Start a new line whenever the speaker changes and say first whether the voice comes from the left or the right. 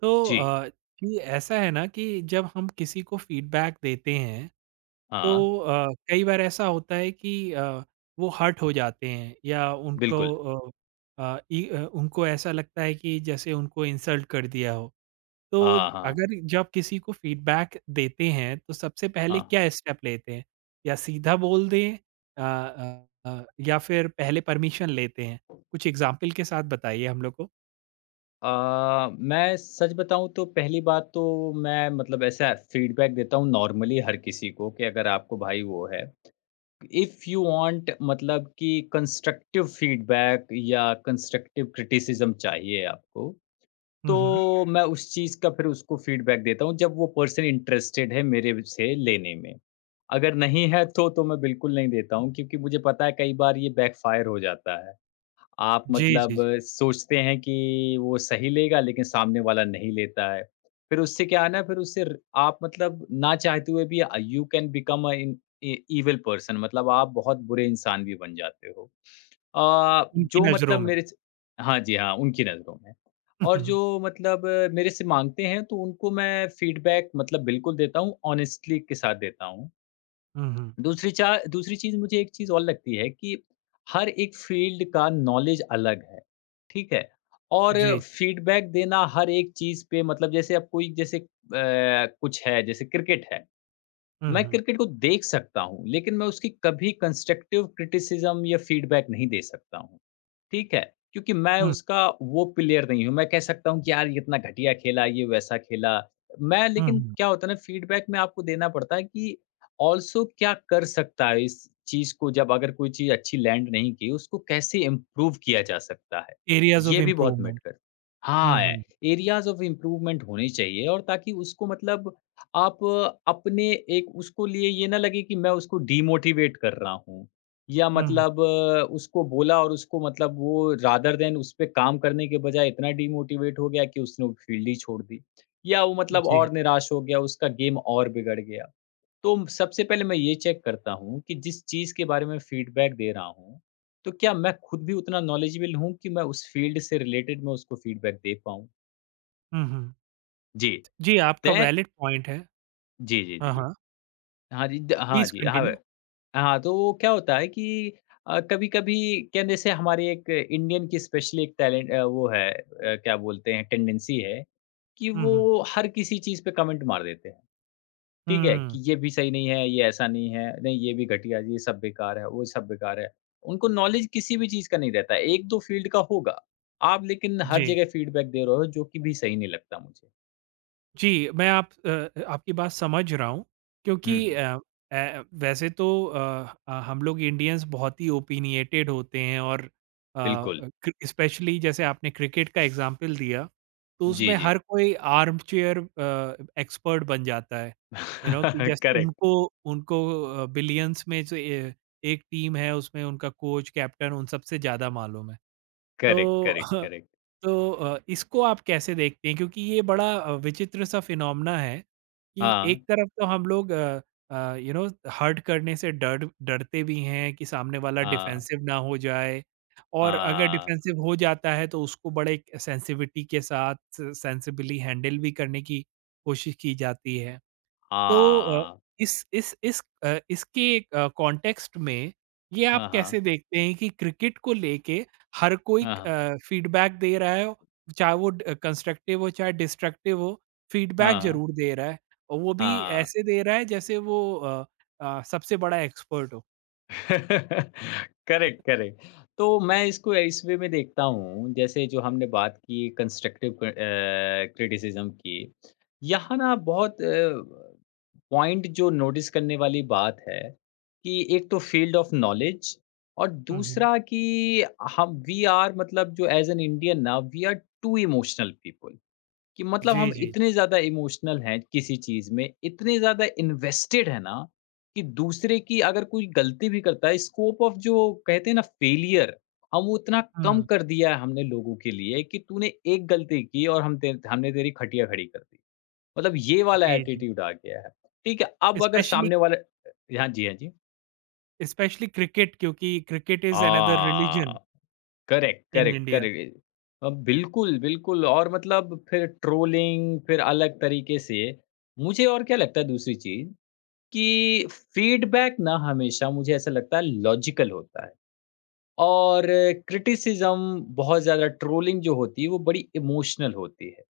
right: तो
left: जी,
right: ये ऐसा है ना कि जब हम किसी को फीडबैक देते हैं, तो
left: हाँ,
right: कई बार ऐसा होता है कि वो हर्ट हो जाते हैं या उनको
left: बिल्कुल।
right: अ, अ, इ- अ, उनको ऐसा लगता है कि जैसे उनको इंसल्ट कर दिया हो। तो
left: हाँ, हाँ,
right: अगर जब किसी को फीडबैक देते हैं, तो सबसे पहले
left: हाँ।
right: क्या स्टेप लेते हैं, या सीधा बोल दें या फिर पहले परमिशन लेते हैं? कुछ एग्जाम्पल के साथ बताइए हम लोग को।
left: मैं सच बताऊँ तो पहली बात तो मैं मतलब ऐसा फ़ीडबैक देता हूँ नॉर्मली हर किसी को कि अगर आपको भाई वो है, इफ़ यू वांट मतलब कि कंस्ट्रक्टिव फ़ीडबैक या कंस्ट्रक्टिव क्रिटिसिज़्म चाहिए आपको, तो
right: हम्म, हम्म।
left: मैं उस चीज़ का फिर उसको फ़ीडबैक देता हूँ जब वो पर्सन इंटरेस्टेड है मेरे से लेने में। अगर नहीं है तो मैं बिल्कुल नहीं देता हूँ क्योंकि मुझे पता है कई बार ये बैकफ़ायर हो जाता है। आप
right: जी, जी,
left: मतलब
right: जी।
left: सोचते हैं कि वो सही लेगा लेकिन सामने वाला नहीं लेता है। फिर उससे क्या है ना फिर उससे र आप मतलब ना चाहते हुए भी you can become in a evil person मतलब आप बहुत बुरे इंसान भी बन जाते हो। अ,
right: उनकी
left: जो
right: नज़रों
left: मतलब
right: में।
left: मेरे स हाँ जी, हाँ, उनकी नज़रों में। और जो मतलब मेरे से माँगते हैं तो उनको मैं फीडबैक मतलब बिल्कुल देता हूँ, ऑनेस्टली के साथ देता हूँ।
right: हुँ, हुँ।
left: दूसरी चीज़ मुझे एक चीज़ और लगती है कि हर एक फ़ील्ड का नॉलेज अलग है। ठीक है। और
right: जी, जी।
left: फीडबैक देना हर एक चीज़ पे मतलब जैसे अब कोई जैसे कुछ है जैसे क्रिकेट है,
right: हुँ,
left: मैं
right: हुँ।
left: क्रिकेट को देख सकता हूँ, लेकिन मैं उसकी कभी कंस्ट्रक्टिव क्रिटिसिज़्म या फीडबैक नहीं दे सकता हूँ। ठीक है, क्योंकि मैं
right: हुँ,
left: उसका वो प्लेयर नहीं हूँ। मैं कह सकता हूँ कि यार ये इतना घटिया खेला, ये वैसा खेला। मैं
right: हुँ,
left: लेकिन
right: हुँ।
left: क्या होता है ना फीडबैक में आपको देना पड़ता है कि ऑल्सो क्या कर सकता है इस चीज़ को जब अगर कोई चीज़ अच्छी लैंड नहीं की, उसको कैसे इम्प्रूव किया जा सकता है?
right: एरियाज़ ऑफ़
left: ये भी बहुत
right: इम्प्रूवमेंट।
left: मैटर
right: हुँ,
left: हाँ,
right: हुँ।
left: एरियाज़ ऑफ इम्प्रूवमेंट होने चाहिए और ताकि उसको मतलब आप अपने एक उसको लिए ये ना लगे कि मैं उसको डिमोटिवेट कर रहा हूँ या
right: हुँ, हुँ।
left: मतलब उसको बोला और उसको मतलब वो रादर देन उस पे काम करने के बजाय इतना डीमोटिवेट हो गया कि उसने वो फ़ील्ड ही छोड़ दी। या वो मतलब
right: जी।
left: और निराश हो गया, उसका गेम और बिगड़ गया। तो सबसे पहले मैं ये चेक करता हूँ कि जिस चीज़ के बारे में फीडबैक दे रहा हूँ, तो क्या मैं खुद भी उतना नॉलेजेबल हूँ कि मैं उस फ़ील्ड से रिलेटेड मैं उसको फीडबैक दे पाऊँ?
right: हुँ, हुँ।
left: जी।
right: जी, आपका
left: देन
right: वैलिड पॉइंट है।
left: जी, जी, जी,
right: हाँ,
left: जी।
right: हाँ।
left: हाँ जी, द हाँ
right: प्लीज़
left: जी, हाँ।
right: कंटिन्यू।
left: हाँ, तो वो क्या होता है कि कभी-कभी क्या जैसे हमारे एक इंडियन की स्पेशली एक टैलेंट वो है क्या बोलते हैं टेंडेंसी है कि
right: हुँ, हुँ।
left: वो हर किसी चीज़ पे कमेंट मार देते हैं। ठीक है?
right: हुँ।
left: कि ये भी सही नहीं है, ये ऐसा नहीं है, नहीं ये भी घटिया, ये सब बेकार है, वो सब बेकार है। उनको नॉलेज किसी भी चीज़ का नहीं रहता है, 1-2 फील्ड का होगा। आप लेकिन हर
right: जी।
left: जगह फीडबैक दे रहे हो जो कि भी सही नहीं लगता मुझे।
right: जी, मैं आपकी बात समझ रहा हूँ,
left: हुँ,
right: क्योंकि
left: हुँ,
right: अ, ए वैसे तो हम लोग इंडियंस बहुत ही ओपिनिएटेड होते हैं, और अ,
left: बिल्कुल।
right: क्रि स्पेशली जैसे आपने क्रिकेट का एग्ज़ाम्पल दिया, तो उसमें
left: जी, जी।
right: हर कोई आर्म चेयर एक्सपर्ट बन जाता है। यू नो कि जैसे
left: करेक्ट,
right: उनको उनको अ, बिलियंस में से ए एक टीम है, उसमें उनका कोच, कैप्टन उन सबसे ज़्यादा मालूम है।
left: करेक्ट,
right: तो।
left: Correct, correct.
right: तो इसको आप कैसे देखते हैं? क्योंकि ये बड़ा विचित्र सा फिनोमिना है कि
left: हाँ,
right: एक तरफ तो हम लोग यू नो हर्ट करने से डर डरते भी हैं कि सामने वाला
left: हाँ।
right: डिफेंसिव ना हो जाए, और अगर
left: अ,
right: डिफेंसिव हो जाता है तो उसको बड़े एक सेंसिविटी के साथ सेंसिबली हैंडल भी करने की कोशिश की जाती है। तो
left: हाँ।
right: इसके कॉन्टेक्स्ट में ये आप
left: हाँ, हाँ।
right: कैसे देखते हैं कि क्रिकेट को लेके हर कोई
left: हाँ,
right: फीडबैक दे रहा है, चाहे वो ड कंस्ट्रक्टिव हो, चाहे डिस्ट्रक्टिव हो, फीडबैक
left: हाँ,
right: ज़रूर दे रहा है, और वो भी
left: हाँ।
right: ऐसे दे रहा है जैसे वो सबसे बड़ा एक्सपर्ट हो।
left: Correct, correct. तो मैं इसको इस वे में देखता हूँ, जैसे जो हमने बात की कंस्ट्रक्टिव क्रिटिसिज़्म की, यहाँ ना बहुत पॉइंट जो नोटिस करने वाली बात है कि एक तो फील्ड ऑफ नॉलेज और
right: हुँ, हुँ।
left: दूसरा कि हम वी आर मतलब जो एज़ एन इंडियन ना we are too emotional people. कि मतलब
right: जी,
left: हम
right: जी।
left: इतने ज़्यादा इमोशनल हैं किसी चीज़ में, इतने ज़्यादा इन्वेस्टेड हैं ना, कि दूसरे की अगर कोई गलती भी करता है, स्कोप ऑफ जो कहते हैं ना फेलियर, हम वो इतना कम
right: हुँ,
left: कर दिया है हमने लोगों के लिए कि तूने एक गलती की और हम तेर हमने तेरी खटिया खड़ी कर दी। मतलब ये वाला
right: जी, जी।
left: एटीट्यूड आ गया है। ठीक है, अब अगर
right: स्पेशली
left: सामने वाला हाँ जी, हाँ जी।
right: स्पेशली क्रिकेट क्योंकि क्रिकेट इज़ अनदर रिलिजन
left: हाँ। Correct,
right: in
left: correct,
right: India.
left: Correct. बिल्कुल, बिल्कुल और मतलब फिर ट्रोलिंग फिर अलग तरीके से। मुझे और क्या लगता है दूसरी चीज़ कि फीडबैक ना हमेशा मुझे ऐसा लगता है लॉजिकल होता है और क्रिटिसिज़्म बहुत ज़्यादा ट्रोलिंग जो होती है वो बड़ी इमोशनल होती है।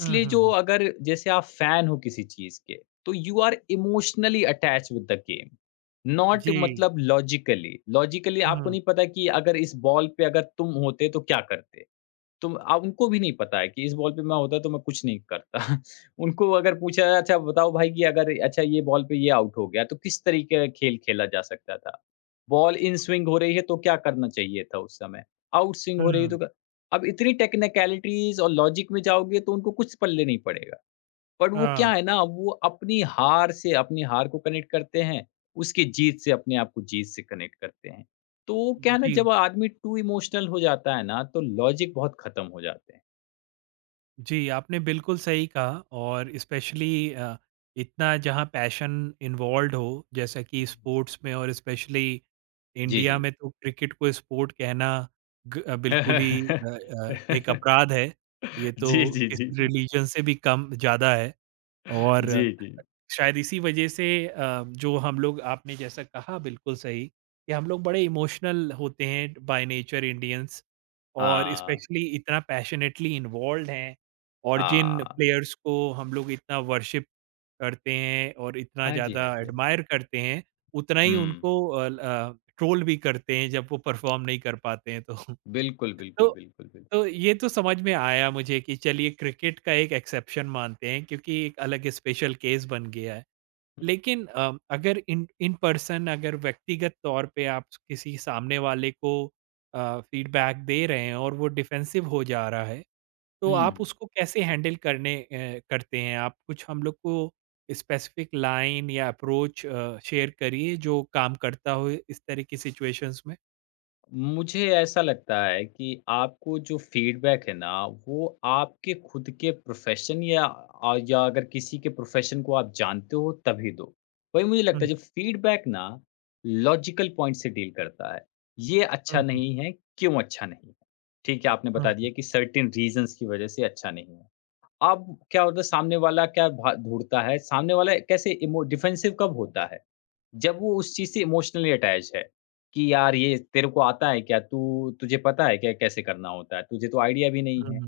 right: हुँ, हुँ,
left: जो
right: हुँ।
left: अगर जैसे आप फैन हो किसी चीज के तो you are emotionally attach with the game not
right: जी।
left: मतलब लॉजिकली लॉजिकली आपको
right: हुँ,
left: नहीं पता कि अगर इस बॉल पे अगर तुम होते तो क्या करते तो उनको भी नहीं पता है कि इस बॉल पे मैं होता तो मैं कुछ नहीं करता। उनको अगर पूछा जाए अच्छा बताओ भाई कि अगर अच्छा ये बॉल पे ये आउट हो गया तो किस तरीके का खेल खेला जा सकता था? बॉल इन स्विंग हो रही है तो क्या करना चाहिए था उस समय? आउट स्विंग हो रही है
right: हुँ।
left: तो क अब इतनी टेक्निकैलिटीज़ और लॉजिक में जाओगे तो उनको कुछ पल्ले नहीं पड़ेगा। बट वो क्या
right: हाँ।
left: है ना, वो अपनी हार से अपनी हार को कनेक्ट करते हैं, उसकी जीत से अपने आप को जीत से कनेक्ट करते हैं। तो क्या है ना,
right: जी,
left: जब आदमी टू इमोशनल हो जाता है ना, तो लॉजिक बहुत खत्म हो जाते हैं।
right: जी, आपने बिल्कुल सही कहा, और स्पेशली इतना जहाँ पैशन इन्वॉल्व्ड हो, जैसा कि
left: हुँ।
right: स्पोर्ट्स में, और स्पेशली
left: जी,
right: इंडिया
left: जी।
right: में तो क्रिकेट को स्पोर्ट कहना बिल्कुल ही एक अपराध है। ये तो
left: जी, जी, जी,
right: किसी
left: जी।
right: रिलीजन से भी कम ज़्यादा है, और
left: जी, जी।
right: शायद इसी वजह से जो हम लोग, आपने जैसा कहा बिल्कुल सही, कि हम लोग बड़े इमोशनल होते हैं बाय नेचर इंडियंस, और
left: हाँ,
right: स्पेशली इतना पैशनेटली इन्वॉल्व हैं, और जिन
left: हाँ।
right: प्लेयर्स को हम लोग इतना वर्शिप करते हैं और इतना
left: हाँ जी,
right: ज़्यादा
left: हाँ जी। हाँ।
right: एडमायर करते हैं, उतना ही
left: हुँ,
right: उनको ट्रोल भी करते हैं जब वो परफॉर्म नहीं कर पाते हैं, तो।
left: बिल्कुल, बिल्कुल,
right: तो
left: बिल्कुल, बिल्कुल।
right: तो ये तो समझ में आया मुझे कि चलिए क्रिकेट का एक एक्सेप्शन मानते हैं, क्योंकि एक अलग स्पेशल केस बन गया है।
left: हुँ।
right: लेकिन अगर इन इन पर्सन अगर व्यक्तिगत तौर पे आप किसी सामने वाले को फीडबैक दे रहे हैं और वो डिफेंसिव हो जा रहा है, तो आप
left: हुँ।
right: उसको कैसे हैंडल करते हैं? आप कुछ हम लोग को स्पेसिफिक लाइन या अप्रोच शेयर करिए, जो काम करता हो इस तरह की सिचुएशंस में।
left: मुझे ऐसा लगता है कि आपको जो फीडबैक है ना, वो आपके खुद के प्रोफ़ेशन या या अगर किसी के प्रोफ़ेशन को आप जानते हो तभी दो। वही मुझे लगता
right: हम्म,
left: है जो फीडबैक ना लॉजिकल पॉइंट से डील करता है। ये
right: हम्म,
left: अच्छा
right: हम्म,
left: नहीं है, क्यों अच्छा नहीं है? ठीक है, आपने बता दिया कि सर्टेन रीज़न्स की वज़ह से अच्छा नहीं है। अब क्या होता है सामने वाला क्या भा ढूँढता है, सामने वाला कैसे इमो डिफेंसिव कब होता है? जब वो उस चीज़ से इमोशनली अटैच है, कि यार ये तेरे को आता है क्या? तू तुझे पता है क्या कैसे करना होता है? तुझे तो आइडिया भी नहीं है।
right: हम्म,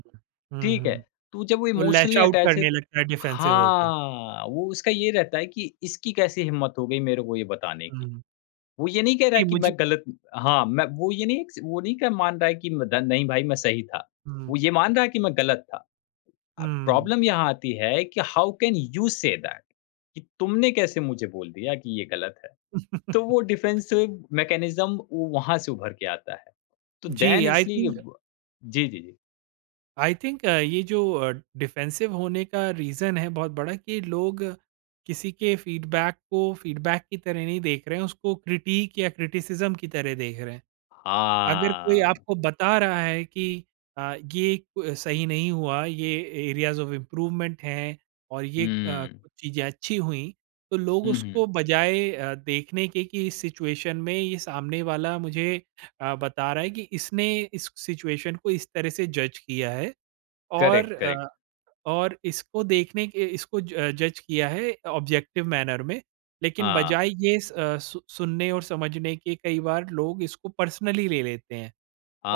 left: ठीक है,
right: हम्म।
left: तो जब वो
right: तो लैश
left: इमोशनली
right: आउट
left: अटैच है
right: करने
left: त
right: लगता है डिफेंसिव होके।
left: हाँ, वो उसका ये रहता है कि इसकी कैसे हिम्मत हो गई मेरे को ये बताने की।
right: हम्म,
left: वो ये नहीं कह रहा
right: जी,
left: है कि मैं
right: मुझे।
left: गलत हाँ, मैं वो ये नहीं वो नहीं क मान रहा है कि म द नहीं भाई मैं सही था।
right: हम्म,
left: वो ये मान रहा है कि मैं गलत था। अब
right: हम्म।
left: प्रॉब्लम यहाँ आती है कि how can you say that? कि तुमने कैसे मुझे बोल दिया कि ये गलत है? तो वो डिफेंसिव मैकेनिज़्म वो वहाँ से उभर के आता है। तो
right: जी,
left: दैन
right: आई
left: इसलिए
right: थिंक
left: व जी, जी, जी।
right: आई थिंक ये जो डिफेंसिव होने का रीज़न है बहुत बड़ा, कि लोग किसी के फीडबैक को फीडबैक की तरह नहीं देख रहे हैं, उसको क्रिटिक या क्रिटिसिज्म की तरह देख रहे हैं। अगर कोई
left: हाँ।
right: आपको बता रहा है कि ये क सही नहीं हुआ, ये एरियाज़ ऑफ इम्प्रूवमेंट हैं, और ये
left: हुँ।
right: कुछ चीज़ें अच्छी हुईं, तो लोग
left: हुँ, हुँ।
right: उसको, बजाय देखने के कि इस सिचुएशन में ये सामने वाला मुझे बता रहा है कि इसने इस सिचुएशन को इस तरह से जज किया है। और
left: करेक्ट,
right: अ,
left: करेक्ट।
right: और इसको देखने के, इसको ज जज किया है ऑब्जेक्टिव मैनर में, लेकिन
left: हाँ।
right: बजाय ये स अ, सु सुनने और समझने के, कई बार लोग इसको पर्सनली ले लेते हैं,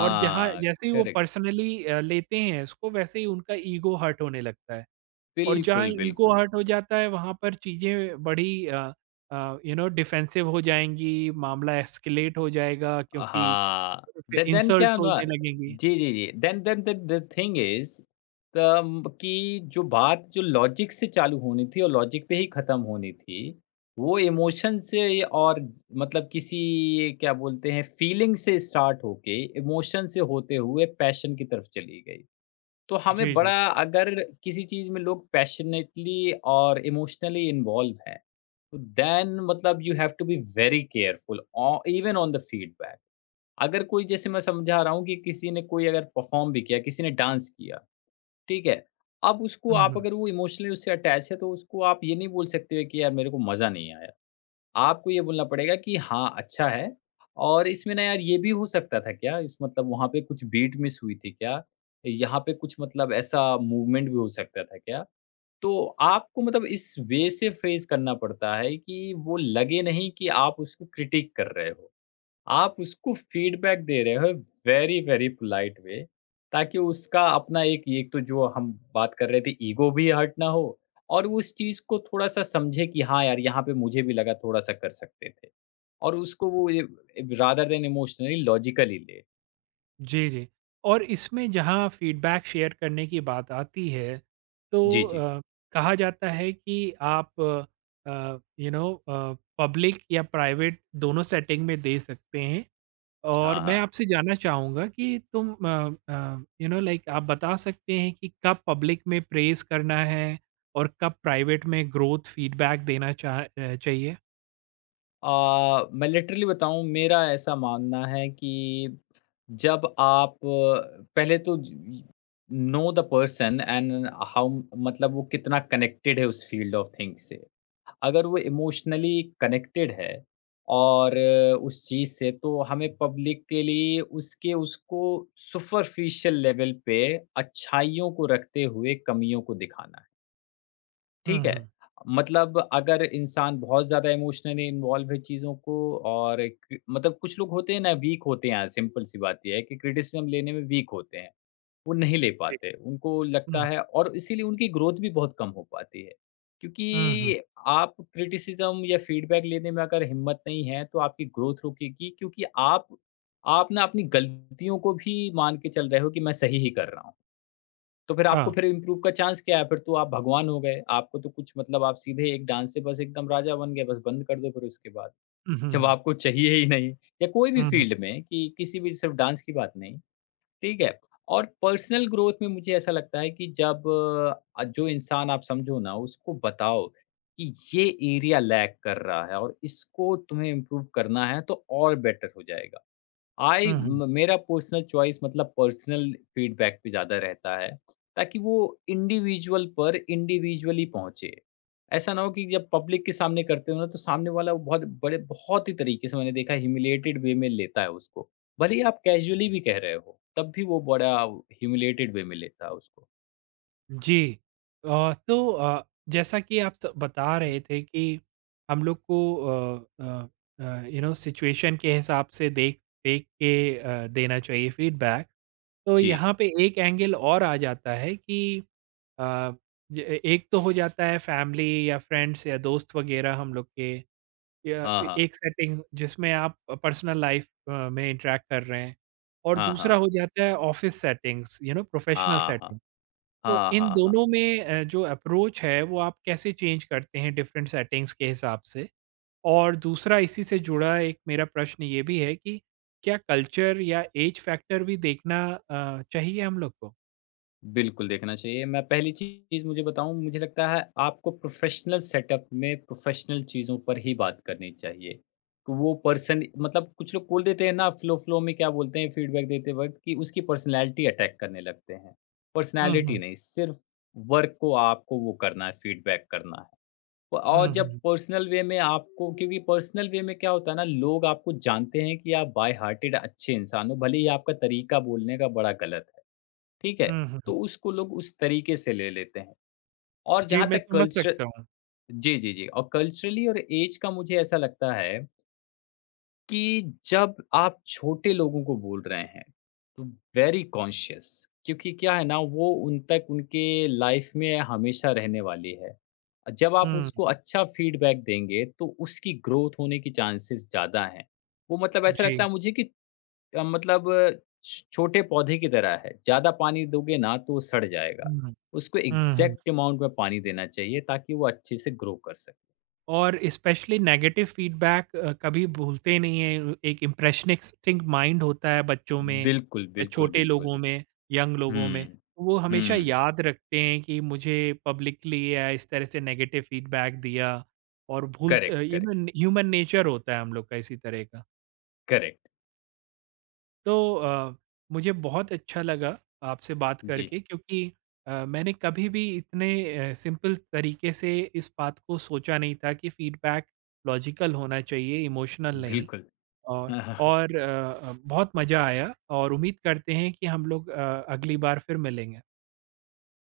right: और जहाँ जैसे ही वो
left: करेक्ट।
right: पर्सनली लेते हैं इसको, वैसे ही उनका ईगो हर्ट होने लगता है, और जहाँ
left: बिल्कुल,
right: ईगो
left: बिल्कुल।
right: हर्ट हो जाता है वहाँ पर चीज़ें बड़ी यू नो डिफेंसिव हो जाएँगी, मामला एस्केलेट हो जाएगा, क्योंकि
left: हाँ,
right: फिर
left: द देन क्या
right: इंसल्ट्स
left: ना
right: होने लगेंगी।
left: जी, जी, जी, then then the the thing is तम कि जो बात जो लॉजिक से चालू होनी थी और लॉजिक पे ही ख़त्म होनी थी, वो इमोशन से और मतलब किसी क्या बोलते हैं फीलिंग से स्टार्ट होके, इमोशन से होते हुए पैशन की तरफ चली गई। तो हमें
right: जी, जी।
left: बड़ा अगर किसी चीज़ में लोग पैशनेटली और इमोशनली इन्वॉल्व हैं, तो देन मतलब you have to be very careful uh even on the feedback. अगर कोई जैसे मैं समझा रहा हूँ कि किसी ने कोई अगर परफॉर्म भी किया, किसी ने डांस किया, ठीक है? अब उसको
right: हुँ,
left: आप
right: हुँ।
left: अगर वो इमोशनली उससे अटैच है तो उसको आप ये नहीं बोल सकते हो कि यार मेरे को मज़ा नहीं आया। आपको ये बोलना पड़ेगा कि हाँ, अच्छा है और इसमें ना यार ये भी हो सकता था क्या? इस मतलब वहाँ पे कुछ बीट मिस हुई थी क्या? यहाँ पे कुछ मतलब ऐसा मूवमेंट भी हो सकता था क्या? तो आपको मतलब इस वे से फ़ेस करना पड़ता है कि वो लगे नहीं कि आप उसको क्रिटिक कर रहे हो। आप उसको फीडबैक दे रहे हो वेरी वेरी पोलाइट वे ताकि उसका अपना एक एक तो जो हम बात कर रहे थे ईगो भी हर्ट ना हो और वो उस चीज को थोड़ा सा समझे कि हाँ यार यहाँ पे मुझे भी लगा थोड़ा सा कर सकते थे और उसको वो रादर देन इमोशनली लॉजिकली ले
right: जी, जी। और इसमें जहाँ फ़ीडबैक शेयर करने की बात आती है, तो
left: जी जी
right: कहा जाता है कि आप यू नो पब्लिक या प्राइवेट दोनों सेटिंग में दे सकते हैं। और
left: हाँ
right: मैं
left: हाँ।
right: आपसे जानना चाहूँगा कि यू नो लाइक आप बता सकते हैं कि कब पब्लिक में प्रेज़ करना है, और कब प्राइवेट में ग्रोथ फ़ीडबैक देना चाहिए?
left: मैं लिटरली बताऊं मेरा ऐसा मानना है कि जब आप पहले तो know the person and how मतलब वो कितना कनेक्टेड है उस फील्ड ऑफ थिंग्स से अगर वो इमोशनली कनेक्टेड है और उस चीज़ से तो हमें पब्लिक के लिए उसके उसको सुपरफिशियल लेवल पे अच्छाइयों को रखते हुए कमियों को दिखाना है
right: हुँ,
left: ठीक है।
right: हुँ।
left: मतलब अगर इंसान बहुत ज़्यादा इमोशनली इन्वॉल्व है चीज़ों को और एक मतलब कुछ लोग होते हैं ना वीक होते हैं, सिंपल सी बात ये है कि क्रिटिसिज़्म लेने में वीक होते हैं। वो नहीं ले
right: जी।
left: पाते, उनको लगता
right: हुँ,
left: है और इसीलिए उनकी ग्रोथ भी बहुत कम हो पाती है।
right: हुँ, हुँ।
left: क्योंकि आप क्रिटिसिज़्म या फीडबैक लेने में अगर हिम्मत नहीं है, तो आपकी ग्रोथ रुकेगी क्योंकि आप ना अपनी गलतियों को भी मान के चल रहे हो कि मैं सही ही कर रहा हूँ। तो फिर आपको
right: हाँ।
left: फिर इम्प्रूव का चांस क्या है? फिर तो आप भगवान हो गए। आपको तो कुछ मतलब आप सीधे एक डांस से बस एकदम राजा बन गए, बस बंद कर दो फिर उसके बाद।
right: हुँ, हुँ,
left: जब
right: हुँ।
left: आपको चाहिए ही नहीं या कोई भी
right: हुँ, हुँ,
left: फ़ील्ड में कि किसी भी सिर्फ़ डांस की बात नहीं, ठीक है? और पर्सनल ग्रोथ में मुझे ऐसा लगता है कि जब जो इंसान आप समझो ना उसको बताओ कि ये एरिया लैग कर रहा है और इसको तुम्हें इम्प्रूव करना है तो और बेटर हो जाएगा। आई
right: हुँ, हुँ।
left: म मेरा पर्सनल चॉइस मतलब पर्सनल फीडबैक पे ज़्यादा रहता है, ताकि वो इंडिविजुअली पहुँचे। ऐसा ना हो कि जब पब्लिक के सामने करते हो ना, तो सामने वाला वो बहुत बड़े बहुत ही तरीके से मैंने देखा है ह्यूमिलिएटेड वे में लेता है उसको। भले ही आप कैज़ुअली भी कह रहे हो, तब भी वो बड़ा ह्यूमिलिएटेड वे में लेता है उसको।
right: जी। तो जैसा कि आप स बता रहे थे, कि हम लोग को यू नो सिचुएशन के हिसाब से देख देख के देना चाहिए फीडबैक। तो
left: जी।
right: यहाँ पे एक एंगल और आ जाता है कि अ, ज ए एक तो हो जाता है फैमिली या फ्रेंड्स या दोस्त वगैरह हम लोग के, या
left: हाँ,
right: ए
left: हाँ।
right: एक सेटिंग जिसमें आप पर्सनल लाइफ़ में इंटरैक्ट कर रहे हैं, और
left: हाँ,
right: दूसरा
left: हाँ।
right: हो जाता है office settings, you know professional
left: हाँ, हाँ।
right: सेटिंग। तो
left: हाँ, हाँ,
right: इन
left: हाँ। हाँ।
right: दोनों में जो अप्रोच है वो आप कैसे चेंज करते हैं डिफरेंट सेटिंग्स के हिसाब से? और दूसरा इसी से जुड़ा एक मेरा प्रश्न ये भी है कि क्या कल्चर या एज फैक्टर भी देखना चाहिए हम लोग को?
left: बिल्कुल देखना चाहिए। मैं पहली चीज़ मुझे बताऊँ मुझे लगता है आपको प्रोफ़ेशनल सेटअप में प्रोफ़ेशनल चीज़ों पर ही बात करनी चाहिए। तो वो पर्सन मतलब कुछ लोग बोल देते हैं ना फ़्लो-फ़्लो में क्या बोलते हैं फ़ीडबैक देते वक़्त कि उसकी पर्सनैलिटी अटैक करने लगते हैं।
right: हुँ,
left: पर्सनैलिटी
right: हुँ।
left: नहीं सिर्फ़ वर्क को आपको वो करना है फ़ीडबैक करना है। प और
right: हुँ,
left: जब
right: हुँ।
left: पर्सनल वे में आपको क्योंकि पर्सनल वे में क्या होता है ना लोग आपको जानते हैं कि आप बाय हार्टेड अच्छे इंसान हो भले ही आपका तरीका बोलने का बड़ा गलत है। ठीक है?
right: हुँ, हुँ।
left: तो उसको लोग उस तरीके से ले लेते हैं। और
right: जी,
left: जहाँ
right: मैं
left: तक
right: समझ
left: कल्चर
right: सकता हूँ।
left: जी, जी, जी। और कल्चरली और ऐज का मुझे ऐसा लगता है कि जब आप छोटे लोगों को बोल रहे हैं, तो वेरी कॉन्शियस क्योंकि क्या है ना वो उन तक उनके लाइफ़ में हमेशा रहने वाली है। जब आप
right: हुँ।
left: उसको अच्छा फीडबैक देंगे, तो उसकी ग्रोथ होने की चांसेस ज़्यादा हैं। वो मतलब ऐसा
right: जी।
left: लगता है मुझे कि मतलब छ छोटे पौधे की तरह है, ज़्यादा पानी दोगे ना तो वो सड़ जाएगा।
right: हुँ,
left: उसको
right: हुँ, हुँ।
left: एग्ज़ैक्ट अमाउंट में पानी देना चाहिए ताकि वो अच्छे से ग्रो कर सके।
right: और स्पेशली नेगेटिव फीडबैक कभी भूलते ही नहीं हैं। एक इम्प्रेशनिस्टिक माइंड होता है बच्चों में
left: बिल्कुल,
right: या
left: बिल्कुल,
right: छोटे
left: बिल्कुल।
right: लोगों में, यंग लोगों में।
left: हुँ।
right: वो हमेशा
left: हुँ,
right: याद रखते हैं कि मुझे पब्लिकली या इस तरह से नेगेटिव फीडबैक दिया, और
left: करेक्ट,
right: ये
left: करेक्ट,
right: ना ह्यूमन नेचर होता है हम लोग का इसी तरह का।
left: करेक्ट।
right: तो मुझे बहुत अच्छा लगा आपसे बात
left: जी,
right: करके, क्योंकि मैंने कभी भी इतने सिंपल तरीके से इस बात को सोचा नहीं था कि फीडबैक लॉजिकल होना चाहिए, इमोशनल नहीं।
left: बिल्कुल।
right: और और बहुत मज़ा आया, और उम्मीद करते हैं कि हम लोग अगली बार फिर मिलेंगे।